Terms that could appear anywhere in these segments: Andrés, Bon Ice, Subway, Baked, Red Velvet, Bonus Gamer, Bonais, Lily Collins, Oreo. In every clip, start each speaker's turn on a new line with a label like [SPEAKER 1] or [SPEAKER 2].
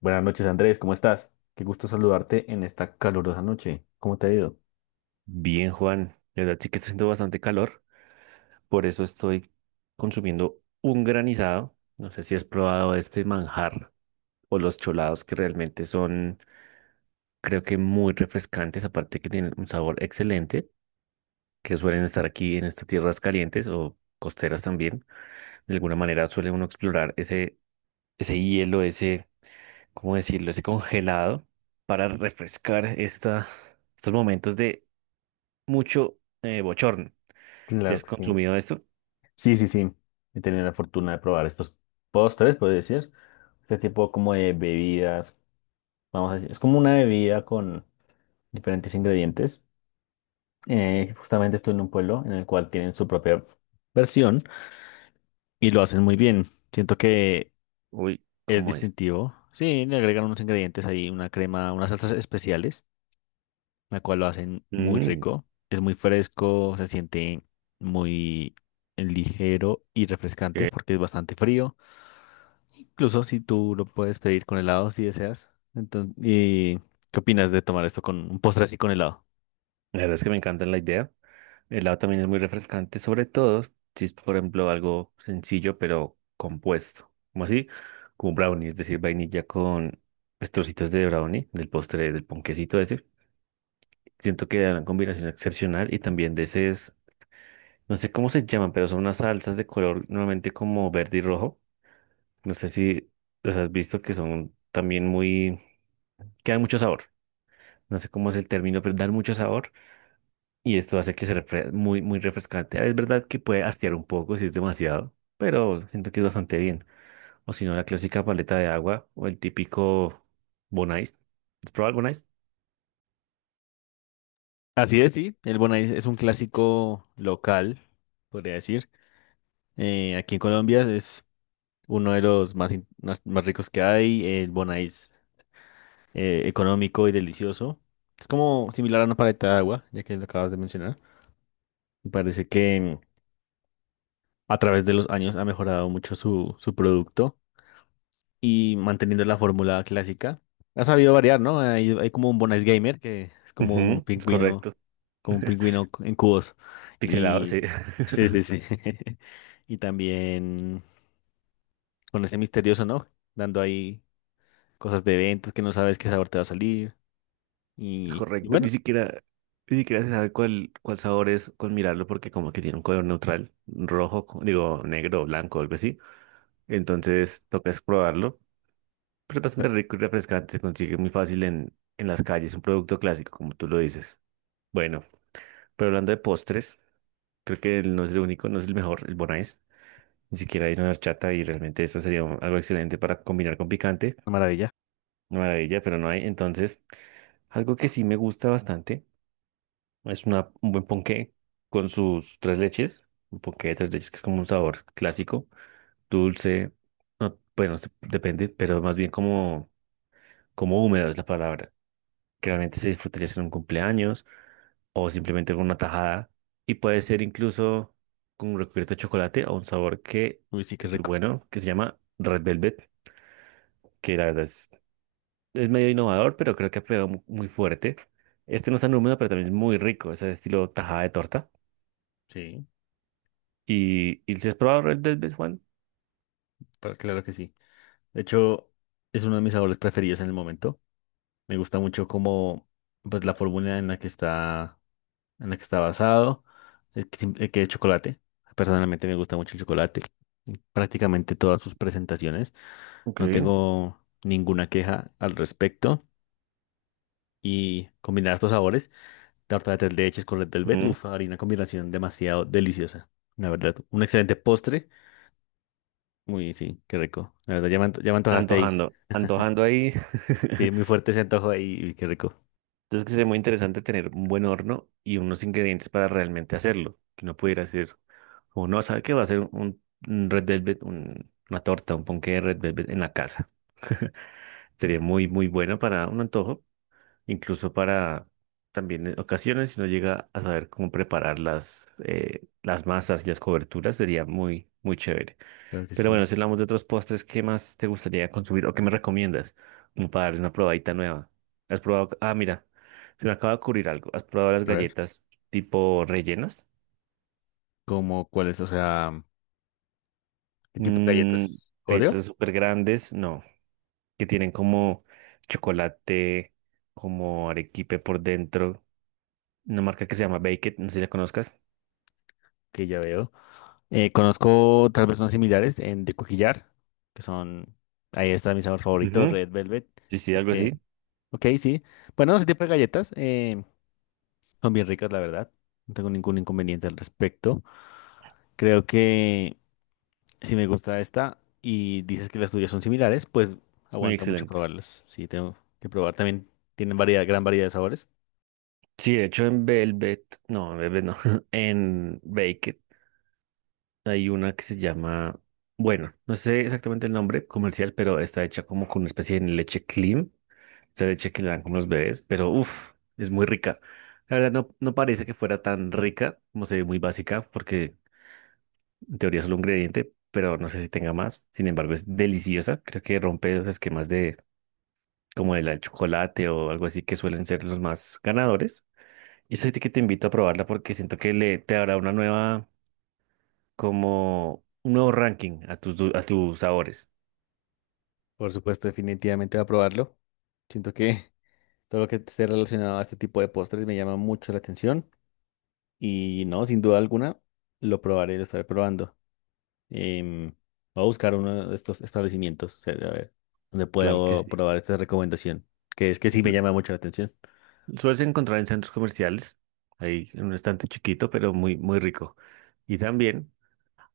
[SPEAKER 1] Buenas noches, Andrés, ¿cómo estás? Qué gusto saludarte en esta calurosa noche. ¿Cómo te ha ido?
[SPEAKER 2] Bien, Juan, la verdad sí que está haciendo bastante calor, por eso estoy consumiendo un granizado. No sé si has probado este manjar o los cholados que realmente son, creo que muy refrescantes, aparte que tienen un sabor excelente, que suelen estar aquí en estas tierras calientes o costeras también. De alguna manera suele uno explorar ese hielo, ¿cómo decirlo? Ese congelado para refrescar estos momentos de mucho bochorno. ¿Si
[SPEAKER 1] Claro
[SPEAKER 2] has
[SPEAKER 1] que sí.
[SPEAKER 2] consumido esto?
[SPEAKER 1] Sí, sí, sí. He tenido la fortuna de probar estos postres, puedo decir. Este tipo como de bebidas, vamos a decir. Es como una bebida con diferentes ingredientes. Justamente estoy en un pueblo en el cual tienen su propia versión y lo hacen muy bien. Siento que
[SPEAKER 2] Uy,
[SPEAKER 1] es
[SPEAKER 2] ¿cómo es?
[SPEAKER 1] distintivo. Sí, le agregan unos ingredientes ahí, una crema, unas salsas especiales, la cual lo hacen muy
[SPEAKER 2] Mm,
[SPEAKER 1] rico. Es muy fresco, se siente muy ligero y refrescante
[SPEAKER 2] eh,
[SPEAKER 1] porque es bastante frío. Incluso si tú lo puedes pedir con helado si deseas. Entonces, ¿y qué opinas de tomar esto con un postre así con helado?
[SPEAKER 2] la verdad es que me encanta la idea. El helado también es muy refrescante, sobre todo si es, por ejemplo, algo sencillo pero compuesto. Como así, como brownie, es decir, vainilla con pues, trocitos de brownie, del postre, del ponquecito ese. Siento que da una combinación excepcional y también de ese es, no sé cómo se llaman, pero son unas salsas de color normalmente como verde y rojo. No sé si los has visto que son también muy, que dan mucho sabor. No sé cómo es el término, pero dan mucho sabor y esto hace que se muy, muy refrescante. Es verdad que puede hastiar un poco si es demasiado, pero siento que es bastante bien. O si no, la clásica paleta de agua o el típico Bon Ice. ¿Has probado el Bon Ice?
[SPEAKER 1] Así es, sí. El Bonais es un clásico local, podría decir. Aquí en Colombia es uno de los más, más, más ricos que hay. El Bonais económico y delicioso. Es como similar a una paleta de agua, ya que lo acabas de mencionar. Me parece que a través de los años ha mejorado mucho su producto y manteniendo la fórmula clásica. Ha sabido variar, ¿no? Hay como un Bonus Gamer que es
[SPEAKER 2] Ujú, es correcto.
[SPEAKER 1] como un pingüino en cubos.
[SPEAKER 2] Pixelado, sí.
[SPEAKER 1] Y sí, sí, sí. Y también con ese misterioso, ¿no? Dando ahí cosas de eventos que no sabes qué sabor te va a salir.
[SPEAKER 2] Es
[SPEAKER 1] Y
[SPEAKER 2] correcto.
[SPEAKER 1] bueno,
[SPEAKER 2] Ni siquiera se sabe cuál sabor es con mirarlo porque como que tiene un color neutral, rojo, digo, negro o blanco, algo así. Entonces toca es probarlo. Pero es
[SPEAKER 1] fue
[SPEAKER 2] bastante rico y refrescante. Se consigue muy fácil en las calles. Un producto clásico, como tú lo dices. Bueno, pero hablando de postres, creo que él no es el único, no es el mejor, el Bonais. Ni siquiera hay una horchata y realmente eso sería algo excelente para combinar con picante.
[SPEAKER 1] una maravilla.
[SPEAKER 2] Maravilla, pero no hay. Entonces, algo que sí me gusta bastante es un buen ponqué con sus tres leches. Un ponqué de tres leches que es como un sabor clásico, dulce, no, bueno, depende, pero más bien como, como húmedo es la palabra, que realmente se disfrutaría en un cumpleaños o simplemente con una tajada. Y puede ser incluso con un recubierto de chocolate o un sabor que
[SPEAKER 1] Uy, sí, qué
[SPEAKER 2] es muy
[SPEAKER 1] rico.
[SPEAKER 2] bueno, que se llama Red Velvet, que la verdad es medio innovador, pero creo que ha pegado muy fuerte. Este no es tan húmedo, pero también es muy rico, es el estilo tajada de torta.
[SPEAKER 1] Sí,
[SPEAKER 2] Y si has probado Red Velvet, Juan?
[SPEAKER 1] claro que sí. De hecho, es uno de mis sabores preferidos en el momento. Me gusta mucho como pues la fórmula en la que está en la que está basado, el que es chocolate. Personalmente me gusta mucho el chocolate en prácticamente todas sus presentaciones.
[SPEAKER 2] Ok.
[SPEAKER 1] No tengo ninguna queja al respecto. Y combinar estos sabores, tarta de tres leches con red velvet,
[SPEAKER 2] Ujú.
[SPEAKER 1] uff, harina combinación demasiado deliciosa. La verdad, un excelente postre. Uy, sí, qué rico. La verdad, ya me antojaste ahí.
[SPEAKER 2] Antojando, antojando ahí.
[SPEAKER 1] Sí, muy fuerte ese antojo ahí. Uy, qué rico.
[SPEAKER 2] Entonces que sería muy interesante tener un buen horno y unos ingredientes para realmente hacerlo, que no pudiera hacer. O no, ¿sabe qué? Va a ser un Red Velvet, una torta, un ponqué de Red Velvet en la casa. Sería muy, muy bueno para un antojo, incluso para también en ocasiones, si no llega a saber cómo preparar las masas y las coberturas, sería muy, muy chévere.
[SPEAKER 1] Creo que
[SPEAKER 2] Pero bueno,
[SPEAKER 1] sí.
[SPEAKER 2] si hablamos de otros postres, ¿qué más te gustaría consumir o qué me recomiendas? Como para darle una probadita nueva. ¿Has probado? Ah, mira, se me acaba de ocurrir algo. ¿Has probado las
[SPEAKER 1] A ver.
[SPEAKER 2] galletas tipo rellenas?
[SPEAKER 1] Como cuáles, o sea, ¿el tipo de
[SPEAKER 2] Mm,
[SPEAKER 1] galletas? Oreo,
[SPEAKER 2] galletas súper grandes, no, que tienen como chocolate, como arequipe por dentro. Una marca que se llama Baked, no sé si la conozcas.
[SPEAKER 1] que ya veo. Conozco tal vez unas similares en de coquillar, que son, ahí está mi sabor favorito,
[SPEAKER 2] Ujú.
[SPEAKER 1] Red Velvet.
[SPEAKER 2] Sí, sí,
[SPEAKER 1] Es
[SPEAKER 2] algo así.
[SPEAKER 1] que, ok, sí. Bueno, ese tipo de galletas son bien ricas, la verdad. No tengo ningún inconveniente al respecto. Creo que si me gusta esta y dices que las tuyas son similares, pues
[SPEAKER 2] Muy
[SPEAKER 1] aguanta mucho
[SPEAKER 2] excelente.
[SPEAKER 1] probarlas. Sí, tengo que probar. También tienen variedad, gran variedad de sabores.
[SPEAKER 2] Sí, de hecho en Velvet no, en Baked hay una que se llama, bueno, no sé exactamente el nombre comercial, pero está hecha como con una especie de leche clean, esa leche que le dan como los bebés, pero uff, es muy rica. La verdad no, no parece que fuera tan rica, como se ve muy básica, porque en teoría es solo un ingrediente, pero no sé si tenga más. Sin embargo, es deliciosa. Creo que rompe los esquemas de como el chocolate o algo así que suelen ser los más ganadores. Y es así que te invito a probarla porque siento que le te dará una nueva, como un nuevo ranking a a tus sabores.
[SPEAKER 1] Por supuesto, definitivamente voy a probarlo. Siento que todo lo que esté relacionado a este tipo de postres me llama mucho la atención y no, sin duda alguna, lo probaré, lo estaré probando. Em, Voy a buscar uno de estos establecimientos, o sea, a ver, donde
[SPEAKER 2] Claro que
[SPEAKER 1] puedo
[SPEAKER 2] sí.
[SPEAKER 1] probar esta recomendación, que es que sí me
[SPEAKER 2] Su-
[SPEAKER 1] llama mucho la atención.
[SPEAKER 2] Sueles encontrar en centros comerciales, ahí en un estante chiquito, pero muy, muy rico. Y también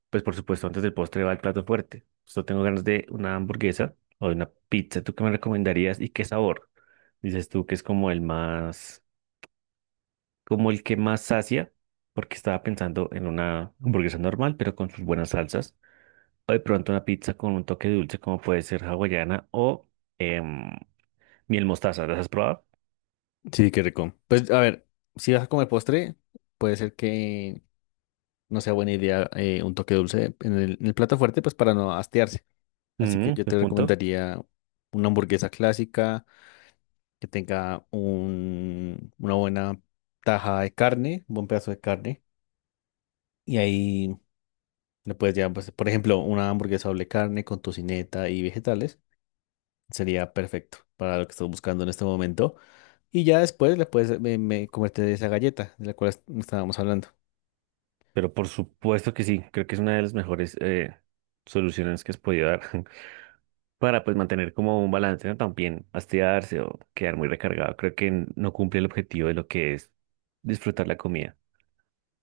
[SPEAKER 2] pues por supuesto, antes del postre va el plato fuerte. Yo tengo ganas de una hamburguesa o de una pizza. ¿Tú qué me recomendarías y qué sabor? Dices tú que es como como el que más sacia, porque estaba pensando en una hamburguesa normal, pero con sus buenas salsas. O de pronto una pizza con un toque dulce, como puede ser hawaiana o em, miel mostaza. ¿Las has probado?
[SPEAKER 1] Sí, qué rico. Pues a ver, si vas a comer postre, puede ser que no sea buena idea un toque dulce en en el plato fuerte, pues para no hastiarse. Así que
[SPEAKER 2] Mm,
[SPEAKER 1] yo
[SPEAKER 2] de
[SPEAKER 1] te
[SPEAKER 2] punto.
[SPEAKER 1] recomendaría una hamburguesa clásica que tenga una buena taja de carne, un buen pedazo de carne. Y ahí le puedes llevar, pues, por ejemplo, una hamburguesa doble carne con tocineta y vegetales. Sería perfecto para lo que estás buscando en este momento. Y ya después le puedes comerte de esa galleta de la cual estábamos hablando.
[SPEAKER 2] Pero por supuesto que sí, creo que es una de las mejores soluciones que has podido dar. Para pues mantener como un balance, ¿no? También hastiarse o quedar muy recargado. Creo que no cumple el objetivo de lo que es disfrutar la comida.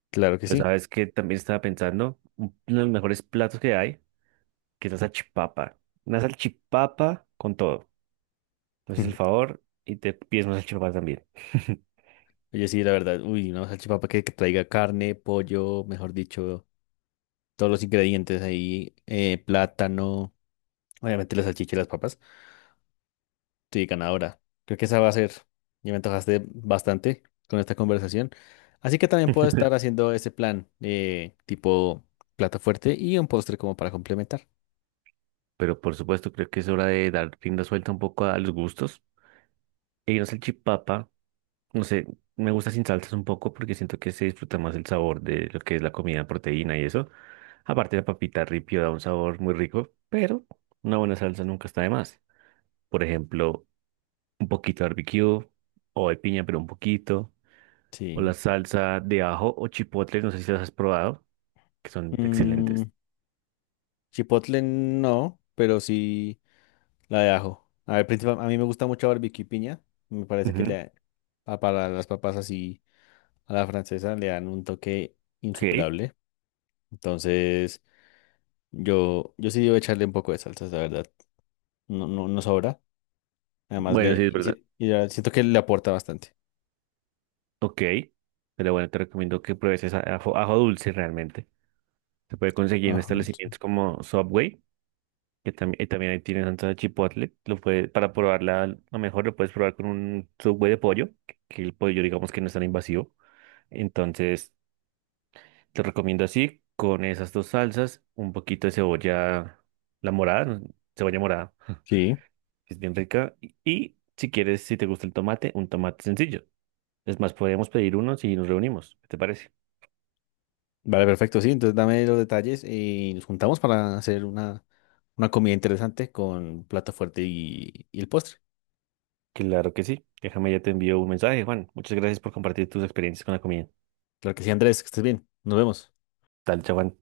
[SPEAKER 1] Claro que
[SPEAKER 2] Pero
[SPEAKER 1] sí.
[SPEAKER 2] sabes que también estaba pensando, uno de los mejores platos que hay, que es la salchipapa. Una salchipapa con todo. Entonces el favor y te pides una salchipapa también.
[SPEAKER 1] Oye, sí, la verdad. Uy, una salchipapa que traiga carne, pollo, mejor dicho, todos los ingredientes ahí, plátano, obviamente la salchicha y las papas. Sí, ganadora. Creo que esa va a ser. Ya me antojaste bastante con esta conversación. Así que también puedo estar haciendo ese plan tipo plato fuerte y un postre como para complementar.
[SPEAKER 2] Pero por supuesto creo que es hora de dar rienda suelta un poco a los gustos. Y una salchipapa, no sé, me gusta sin salsas un poco porque siento que se disfruta más el sabor de lo que es la comida, proteína y eso. Aparte, la papita ripio da un sabor muy rico, pero una buena salsa nunca está de más. Por ejemplo, un poquito de barbecue o de piña, pero un poquito. O la
[SPEAKER 1] Sí.
[SPEAKER 2] salsa de ajo o chipotle, no sé si las has probado, que son
[SPEAKER 1] Mm,
[SPEAKER 2] excelentes.
[SPEAKER 1] chipotle no, pero sí la de ajo. A ver, a mí me gusta mucho barbecue y piña. Me parece que
[SPEAKER 2] Ujú,
[SPEAKER 1] para las papas así a la francesa le dan un toque
[SPEAKER 2] ok,
[SPEAKER 1] insuperable. Entonces, yo sí debo echarle un poco de salsas, la verdad. No, no, no sobra. Además,
[SPEAKER 2] bueno,
[SPEAKER 1] le,
[SPEAKER 2] sí, es
[SPEAKER 1] y
[SPEAKER 2] verdad.
[SPEAKER 1] si- y ya siento que le aporta bastante.
[SPEAKER 2] Ok, pero bueno, te recomiendo que pruebes esa ajo, ajo dulce realmente. Se puede conseguir en
[SPEAKER 1] Ajá, sí.
[SPEAKER 2] establecimientos como Subway, que también, y también ahí tienen salsa de chipotle. Lo puede, para probarla, a lo mejor lo puedes probar con un Subway de pollo, que el pollo digamos que no es tan invasivo. Entonces, te recomiendo así, con esas dos salsas, un poquito de cebolla, la morada, ¿no? Cebolla morada,
[SPEAKER 1] Sí,
[SPEAKER 2] que es bien rica. Y si quieres, si te gusta el tomate, un tomate sencillo. Es más, podemos pedir uno si nos reunimos. ¿Qué te parece?
[SPEAKER 1] vale, perfecto, sí. Entonces dame los detalles y nos juntamos para hacer una comida interesante con plato fuerte y el postre.
[SPEAKER 2] Claro que sí. Déjame, ya te envío un mensaje, Juan. Muchas gracias por compartir tus experiencias con la comida.
[SPEAKER 1] Claro que sí, Andrés, que estés bien. Nos vemos.
[SPEAKER 2] Tal, chao, Juan.